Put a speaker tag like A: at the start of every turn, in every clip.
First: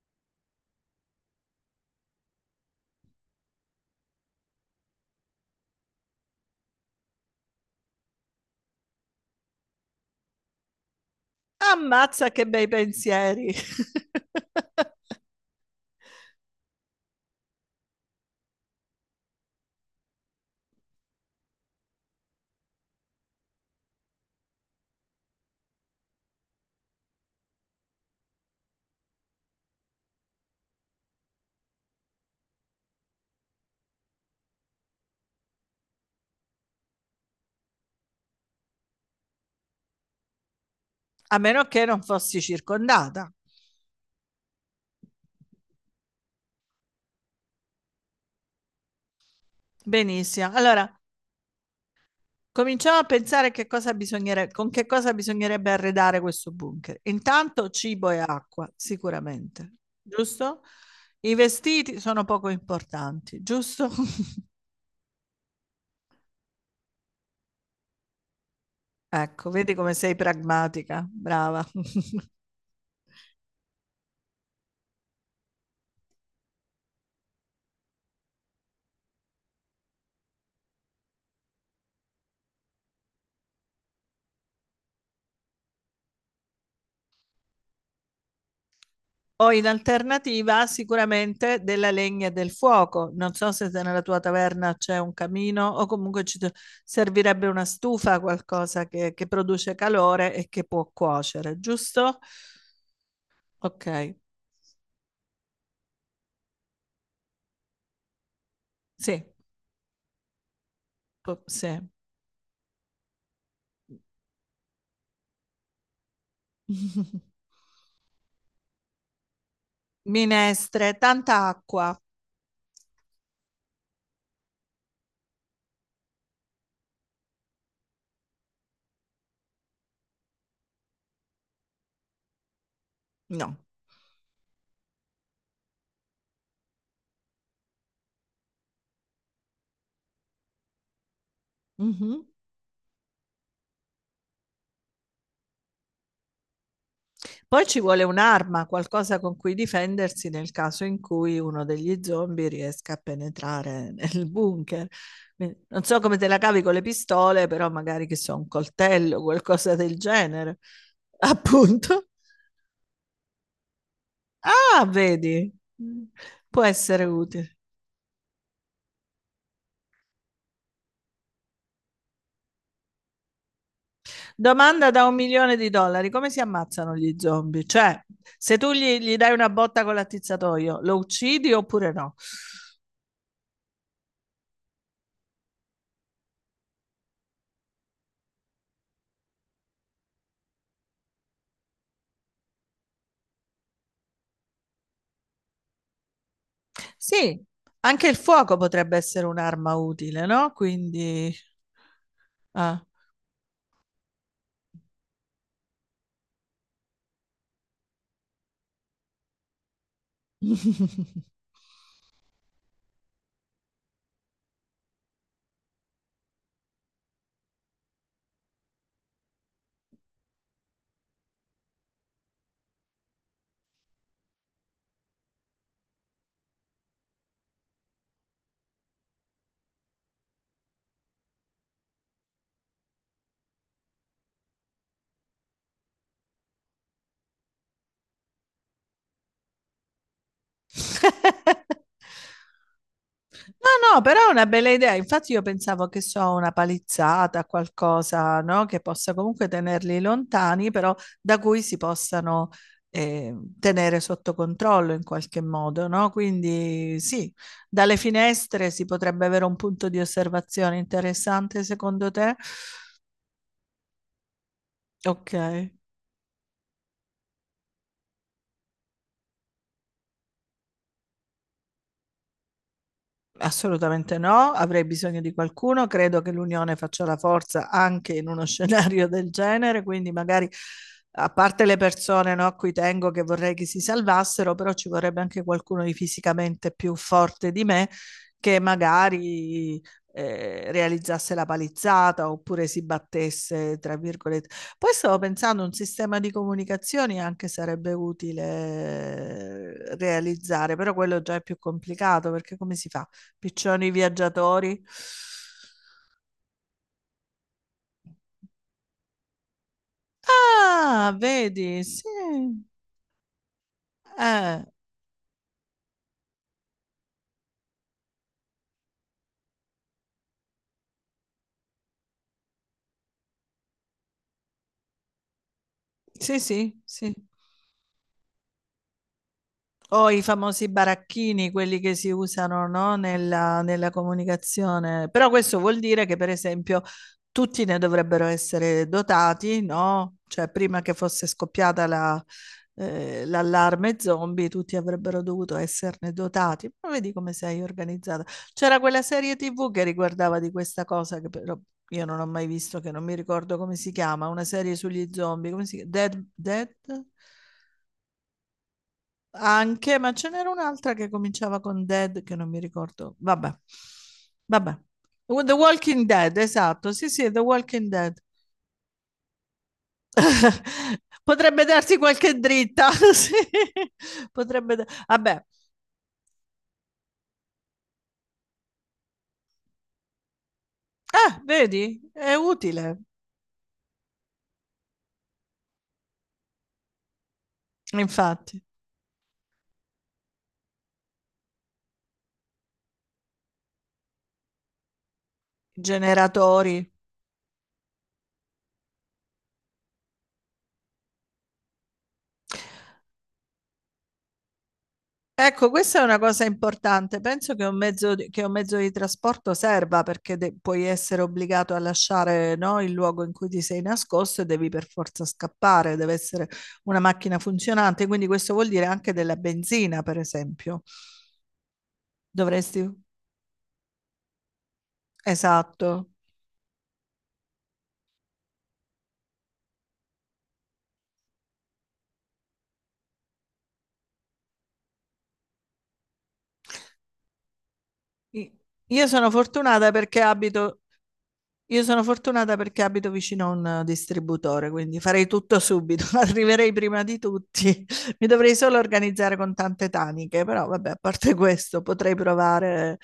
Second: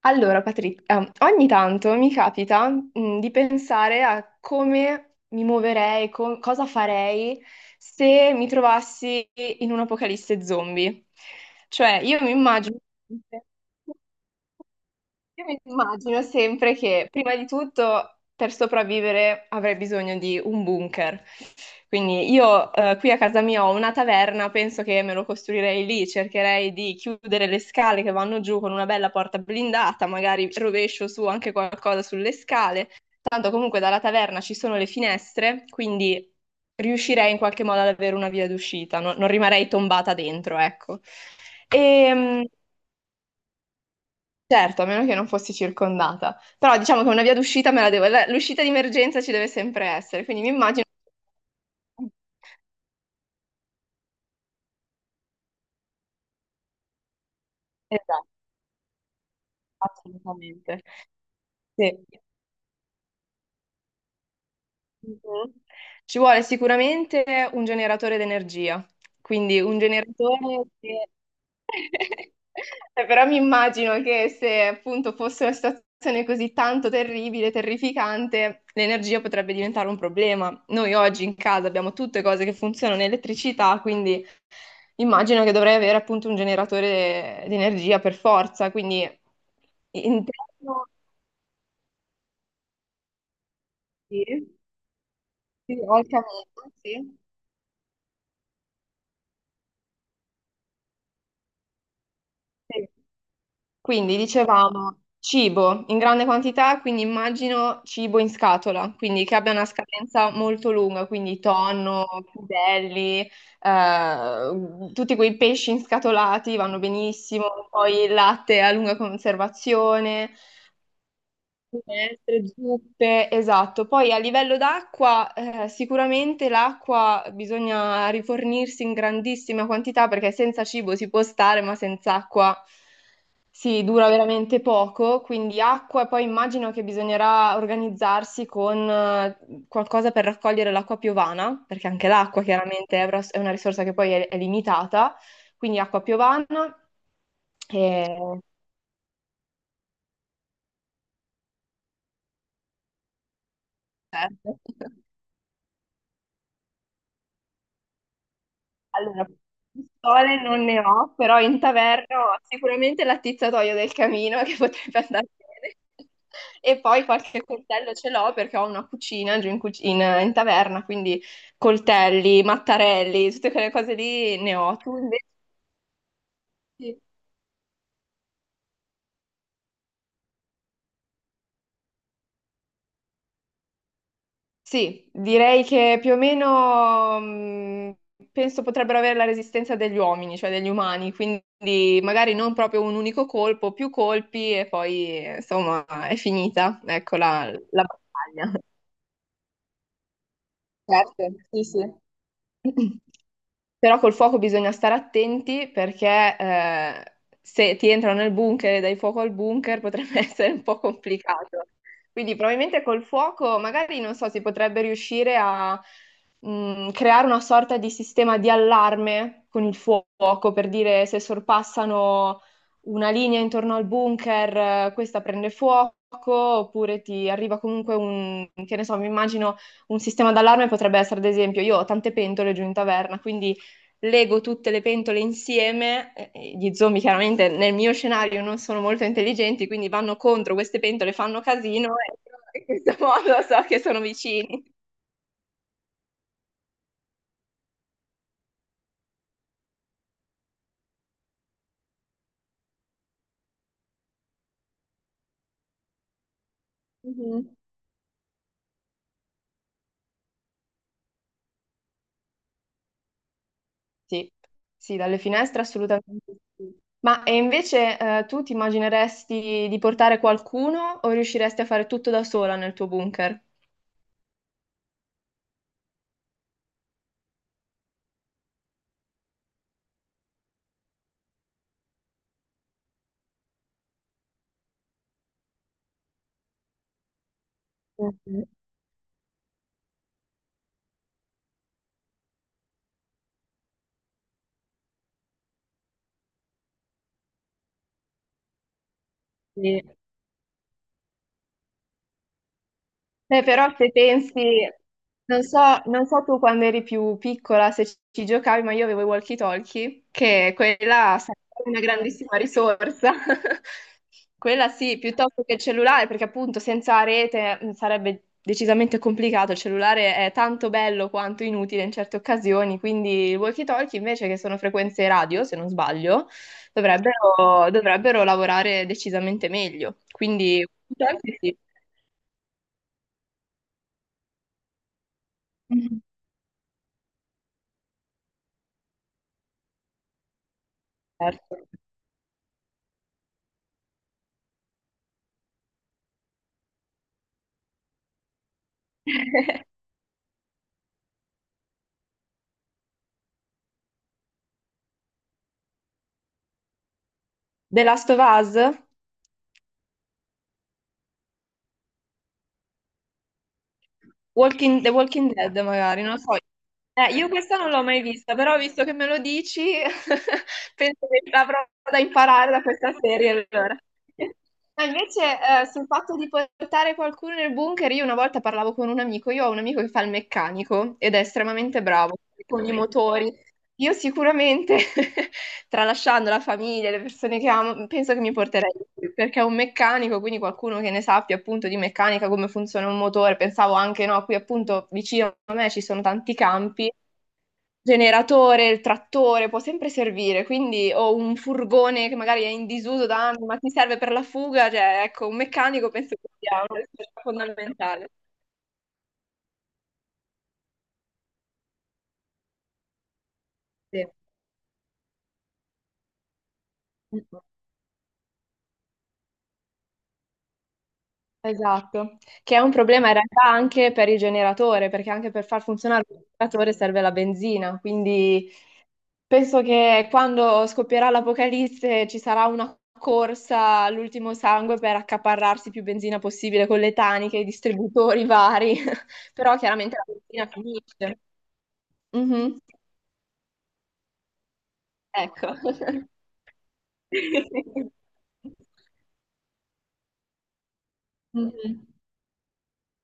A: Allora, Patrizia, ogni tanto mi capita, di pensare a come mi muoverei, cosa farei se mi trovassi in un'apocalisse zombie. Cioè, io
B: Ammazza
A: mi
B: che bei
A: immagino...
B: pensieri,
A: Io mi immagino sempre che prima di tutto per sopravvivere avrei bisogno di un bunker. Quindi io qui a casa mia ho una taverna, penso che me lo costruirei lì, cercherei di chiudere le scale che vanno giù con una bella porta blindata, magari rovescio su anche qualcosa sulle scale. Tanto comunque dalla taverna ci sono le finestre, quindi riuscirei in qualche modo ad avere una via d'uscita, non rimarei tombata dentro, ecco.
B: a meno che non fossi
A: Ehm,
B: circondata.
A: Certo, a meno che non fossi circondata. Però diciamo che una via d'uscita me la devo... L'uscita di emergenza ci deve sempre essere, quindi mi
B: Benissimo.
A: immagino...
B: Allora, cominciamo a pensare che cosa con che cosa bisognerebbe arredare questo bunker. Intanto cibo e
A: Esatto,
B: acqua, sicuramente, giusto?
A: assolutamente.
B: I
A: Sì.
B: vestiti sono poco importanti, giusto?
A: Mhm. Ci vuole sicuramente un generatore d'energia,
B: Ecco,
A: quindi
B: vedi
A: un
B: come sei
A: generatore
B: pragmatica,
A: che...
B: brava.
A: Però mi immagino che se appunto fosse una situazione così tanto terribile, terrificante, l'energia potrebbe diventare un problema. Noi oggi in casa abbiamo tutte cose che funzionano in elettricità, quindi... Immagino che dovrei avere appunto un generatore di energia per forza, quindi
B: O in alternativa
A: interno
B: sicuramente della legna e del fuoco. Non so se nella tua
A: sì,
B: taverna c'è un camino
A: sì,
B: o
A: ho il
B: comunque
A: camino, sì.
B: servirebbe una stufa, qualcosa che produce calore e che può cuocere, giusto?
A: Sì.
B: Ok,
A: Quindi dicevamo cibo in grande quantità, quindi immagino cibo in scatola, quindi
B: sì,
A: che abbia una scadenza molto lunga, quindi
B: sì.
A: tonno, crudelli, tutti quei pesci inscatolati vanno benissimo, poi il latte a lunga conservazione.
B: Minestre, tanta acqua.
A: Minestre, zuppe, esatto. Poi a livello d'acqua, sicuramente l'acqua bisogna rifornirsi in grandissima quantità perché senza cibo si può stare, ma senza acqua
B: No.
A: si dura veramente poco. Quindi acqua, e poi immagino che bisognerà organizzarsi con qualcosa per raccogliere l'acqua piovana, perché anche
B: Mhm.
A: l'acqua chiaramente è una risorsa che poi è limitata. Quindi acqua piovana
B: Poi ci vuole
A: e...
B: un'arma, qualcosa con cui difendersi nel caso in cui uno degli zombie riesca a penetrare nel
A: Certo.
B: bunker. Quindi, non so come te la cavi con le pistole, però magari che so, un coltello,
A: Allora,
B: qualcosa del
A: pistole
B: genere.
A: non ne ho, però in
B: Appunto.
A: taverna ho sicuramente l'attizzatoio del camino che
B: Ah,
A: potrebbe andare
B: vedi,
A: bene.
B: può
A: E
B: essere
A: poi qualche
B: utile.
A: coltello ce l'ho perché ho una cucina giù in, in taverna, quindi coltelli, mattarelli, tutte quelle cose lì ne ho.
B: Domanda
A: Tu
B: da un
A: invece?
B: milione di dollari: come si ammazzano gli zombie? Cioè, se tu gli dai una botta con l'attizzatoio, lo uccidi oppure no?
A: Sì, direi che più o meno penso potrebbero avere la resistenza degli uomini, cioè degli umani, quindi magari non proprio un unico colpo, più colpi e poi insomma è finita, ecco
B: Sì,
A: la, la
B: anche il
A: battaglia.
B: fuoco potrebbe essere un'arma utile, no?
A: Certo,
B: Quindi...
A: sì, sì.
B: ah.
A: Però col fuoco bisogna stare attenti perché se ti entrano nel bunker e dai fuoco al bunker potrebbe essere un po' complicato. Quindi probabilmente col fuoco magari non so, si potrebbe riuscire a creare una sorta di sistema di allarme con il fuoco per dire se sorpassano una linea intorno al bunker, questa prende fuoco oppure ti arriva comunque un, che ne so, mi immagino un sistema d'allarme potrebbe essere, ad esempio, io ho tante pentole giù in taverna, quindi lego tutte le pentole insieme. Gli zombie chiaramente nel mio scenario non sono molto intelligenti, quindi vanno contro queste pentole, fanno casino e io in questo modo so che
B: No,
A: sono
B: no, però è una
A: vicini.
B: bella idea. Infatti io pensavo che so, una palizzata, qualcosa, no? Che possa comunque tenerli lontani, però da cui si possano eh, tenere sotto controllo in qualche modo, no? Quindi sì,
A: Mhm.
B: dalle finestre si potrebbe avere un punto di osservazione interessante, secondo te?
A: Sì, sì, dalle
B: Ok.
A: finestre assolutamente sì. Ma e invece tu ti immagineresti di portare qualcuno o riusciresti a fare tutto da sola nel tuo bunker?
B: Assolutamente no, avrei bisogno di qualcuno, credo che l'unione faccia la forza anche in uno scenario del genere, quindi magari a parte le persone no, a cui tengo che vorrei che si salvassero, però ci vorrebbe anche qualcuno di fisicamente più forte di me
A: Mhm.
B: che magari realizzasse la palizzata oppure si battesse, tra virgolette. Poi stavo pensando un sistema di comunicazioni anche sarebbe utile
A: Sì.
B: realizzare, però quello già è più complicato perché come si fa?
A: Beh, però
B: Piccioni
A: se pensi,
B: viaggiatori.
A: non so, non so tu quando eri più piccola se ci giocavi, ma io avevo i walkie-talkie, che
B: Ah,
A: quella sarebbe una
B: vedi,
A: grandissima
B: sì.
A: risorsa.
B: Eh,
A: Quella sì, piuttosto che il cellulare, perché appunto senza rete sarebbe decisamente complicato. Il cellulare è tanto bello quanto inutile in certe occasioni, quindi i walkie-talkie invece che sono frequenze radio, se non sbaglio,
B: sì, sì, sì.
A: dovrebbero lavorare decisamente meglio.
B: O i
A: Quindi,
B: famosi
A: walkie-talkie
B: baracchini,
A: sì.
B: quelli che si usano, no, nella comunicazione. Però questo vuol
A: Mhm.
B: dire che, per esempio, tutti ne dovrebbero essere dotati, no? Cioè, prima che fosse
A: Certo.
B: scoppiata l'allarme zombie, tutti avrebbero dovuto esserne dotati. Ma vedi come sei organizzata. C'era quella serie TV che riguardava di questa cosa, che però io non ho mai visto, che non mi ricordo come si chiama, una serie sugli zombie, come si chiama? Dead, Dead?
A: The Last of Us?
B: Anche, ma ce n'era un'altra che cominciava con Dead che non mi ricordo. Vabbè, vabbè.
A: Walking, The Walking
B: The
A: Dead, magari,
B: Walking
A: non lo
B: Dead,
A: so.
B: esatto. Sì,
A: Io
B: sì, The
A: questa non l'ho
B: Walking
A: mai
B: Dead.
A: vista, però visto che me lo dici, penso che avrò
B: Potrebbe darsi
A: da
B: qualche
A: imparare da
B: dritta.
A: questa
B: Sì.
A: serie allora. Ma invece,
B: Vabbè,
A: sul fatto di portare qualcuno nel bunker, io una volta parlavo con un amico, io ho un amico che fa il meccanico ed è
B: ah,
A: estremamente
B: vedi?
A: bravo
B: È
A: con i
B: utile,
A: motori. Io sicuramente, tralasciando la famiglia, le persone che amo, penso che mi
B: infatti.
A: porterei lui, perché è un meccanico, quindi qualcuno che ne sappia appunto di meccanica, come funziona un motore. Pensavo anche, no, qui appunto vicino a me ci sono tanti campi
B: Generatori.
A: generatore, il trattore può sempre servire, quindi o un furgone che magari è in disuso da anni, ma ti serve per la fuga, cioè ecco, un
B: Ecco,
A: meccanico
B: questa è
A: penso
B: una
A: che
B: cosa
A: sia una
B: importante.
A: risorsa
B: Penso che un
A: fondamentale.
B: mezzo di, che un mezzo di trasporto serva perché puoi essere obbligato a lasciare, no, il luogo in cui ti sei
A: Sì.
B: nascosto e devi per forza scappare. Deve essere una macchina
A: Mm.
B: funzionante. Quindi questo vuol dire anche della benzina, per esempio.
A: Esatto, che è un
B: Dovresti...
A: problema in realtà anche per il generatore, perché anche per far
B: Esatto.
A: funzionare il generatore serve la benzina, quindi penso che quando scoppierà l'apocalisse ci sarà una corsa all'ultimo sangue per accaparrarsi più benzina possibile con le taniche, i distributori
B: I-
A: vari,
B: Io sono
A: però
B: fortunata
A: chiaramente la
B: perché
A: benzina
B: abito.
A: finisce.
B: Io sono fortunata
A: Mhm.
B: perché abito vicino a un distributore, quindi farei
A: Ecco.
B: tutto subito, arriverei prima di tutti. Mi dovrei solo organizzare con tante taniche, però vabbè, a parte questo
A: Mhm.
B: potrei provare.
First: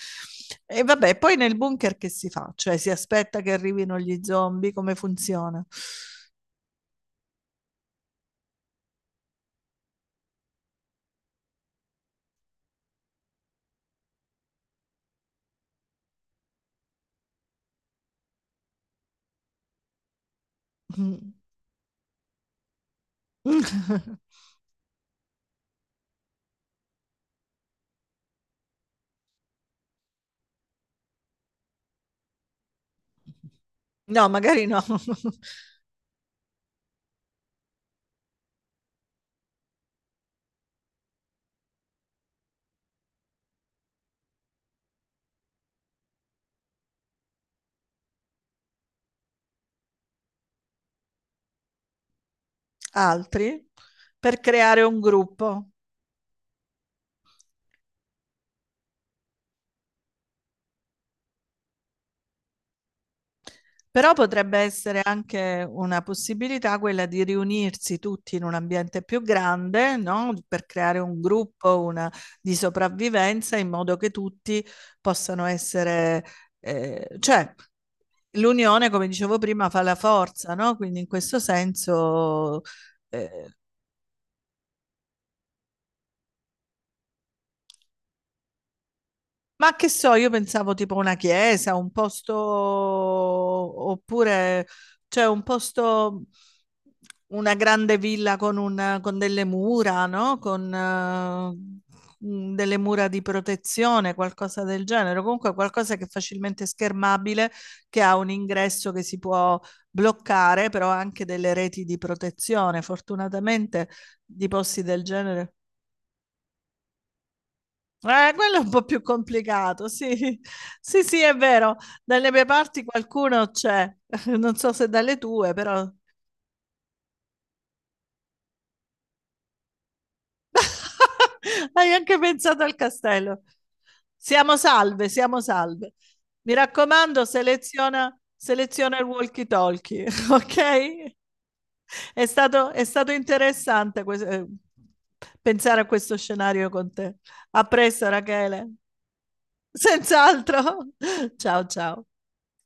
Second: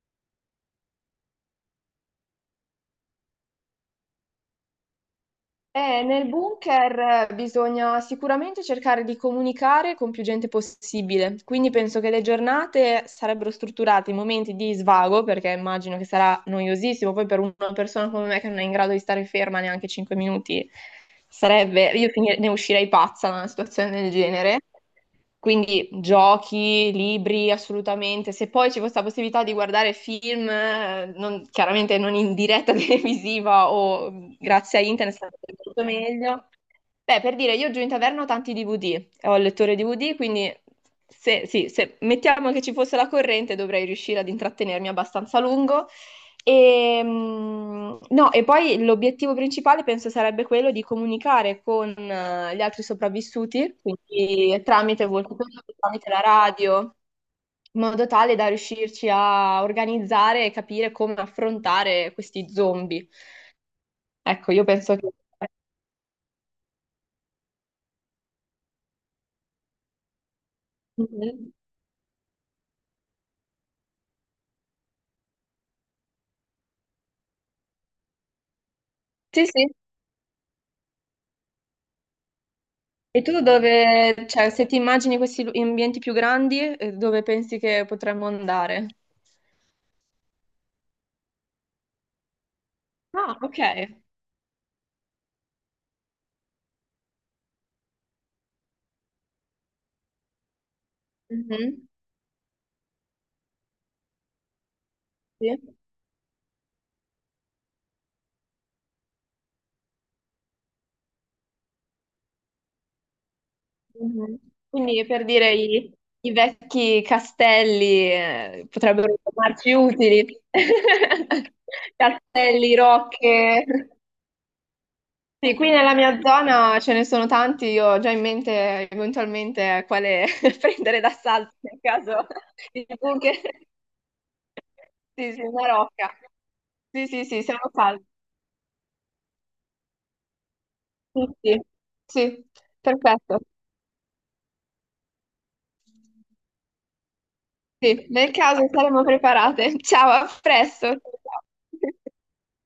B: Eh. E vabbè, poi nel bunker che si fa? Cioè si aspetta che arrivino gli zombie, come funziona?
A: Nel bunker bisogna sicuramente cercare di comunicare con più gente possibile, quindi penso che le giornate sarebbero strutturate in momenti di svago, perché immagino che sarà noiosissimo, poi per una persona come me che non è in grado di stare ferma neanche 5 minuti,
B: Mm.
A: sarebbe, ne uscirei pazza da una situazione del genere. Quindi giochi, libri, assolutamente. Se poi ci fosse la possibilità di guardare film, chiaramente non in diretta televisiva o
B: No, magari no.
A: grazie a internet, sarebbe molto meglio. Beh, per dire, io giù in taverna ho tanti DVD, ho il lettore DVD, quindi se, sì, se mettiamo che ci fosse la corrente dovrei riuscire ad intrattenermi abbastanza a lungo. E, no, e poi l'obiettivo principale penso sarebbe quello di comunicare con gli altri
B: Altri?
A: sopravvissuti,
B: Per
A: quindi
B: creare un
A: tramite voltatoio,
B: gruppo.
A: tramite la radio, in modo tale da riuscirci a organizzare e capire come affrontare questi zombie.
B: Però
A: Ecco,
B: potrebbe
A: io penso
B: essere
A: che...
B: anche una possibilità quella di riunirsi tutti in un ambiente più grande, no? Per creare un
A: Mhm.
B: gruppo, una di sopravvivenza in modo che tutti possano essere, cioè l'unione, come dicevo
A: Sì,
B: prima,
A: sì.
B: fa la forza, no? Quindi in questo senso,
A: E tu
B: eh,
A: dove, cioè, se ti immagini questi ambienti più grandi, dove pensi che potremmo andare?
B: Ma che so, io pensavo tipo una chiesa, un posto,
A: Ah, ok.
B: oppure cioè un posto, una grande villa con, con delle mura, no? Con
A: Mhm.
B: delle mura di protezione, qualcosa del genere. Comunque
A: Sì.
B: qualcosa che è facilmente schermabile, che ha un ingresso che si può bloccare, però ha anche delle reti di protezione. Fortunatamente
A: Mhm.
B: di posti del
A: Quindi per dire
B: genere.
A: i, i vecchi castelli
B: Quello è un po' più
A: potrebbero tornarci
B: complicato, sì.
A: utili.
B: Sì, sì, è vero. Dalle mie
A: Castelli,
B: parti qualcuno
A: rocche.
B: c'è. Non so se dalle tue,
A: Sì, qui
B: però
A: nella mia zona ce ne sono tanti, io ho già in mente eventualmente quale prendere d'assalto nel
B: hai anche
A: caso
B: pensato al
A: il bunker.
B: castello. Siamo salve,
A: Sì,
B: siamo
A: sì, una
B: salve.
A: rocca.
B: Mi
A: Sì,
B: raccomando,
A: sì, sì, siamo salvi.
B: seleziona, seleziona il walkie-talkie, ok?
A: Sì, sì,
B: È
A: sì,
B: stato, è stato
A: perfetto.
B: interessante pensare a questo scenario con te. A
A: Sì,
B: presto,
A: nel caso
B: Rachele.
A: saremo preparate. Ciao, a
B: Senz'altro.
A: presto. Ciao.
B: Ciao, ciao.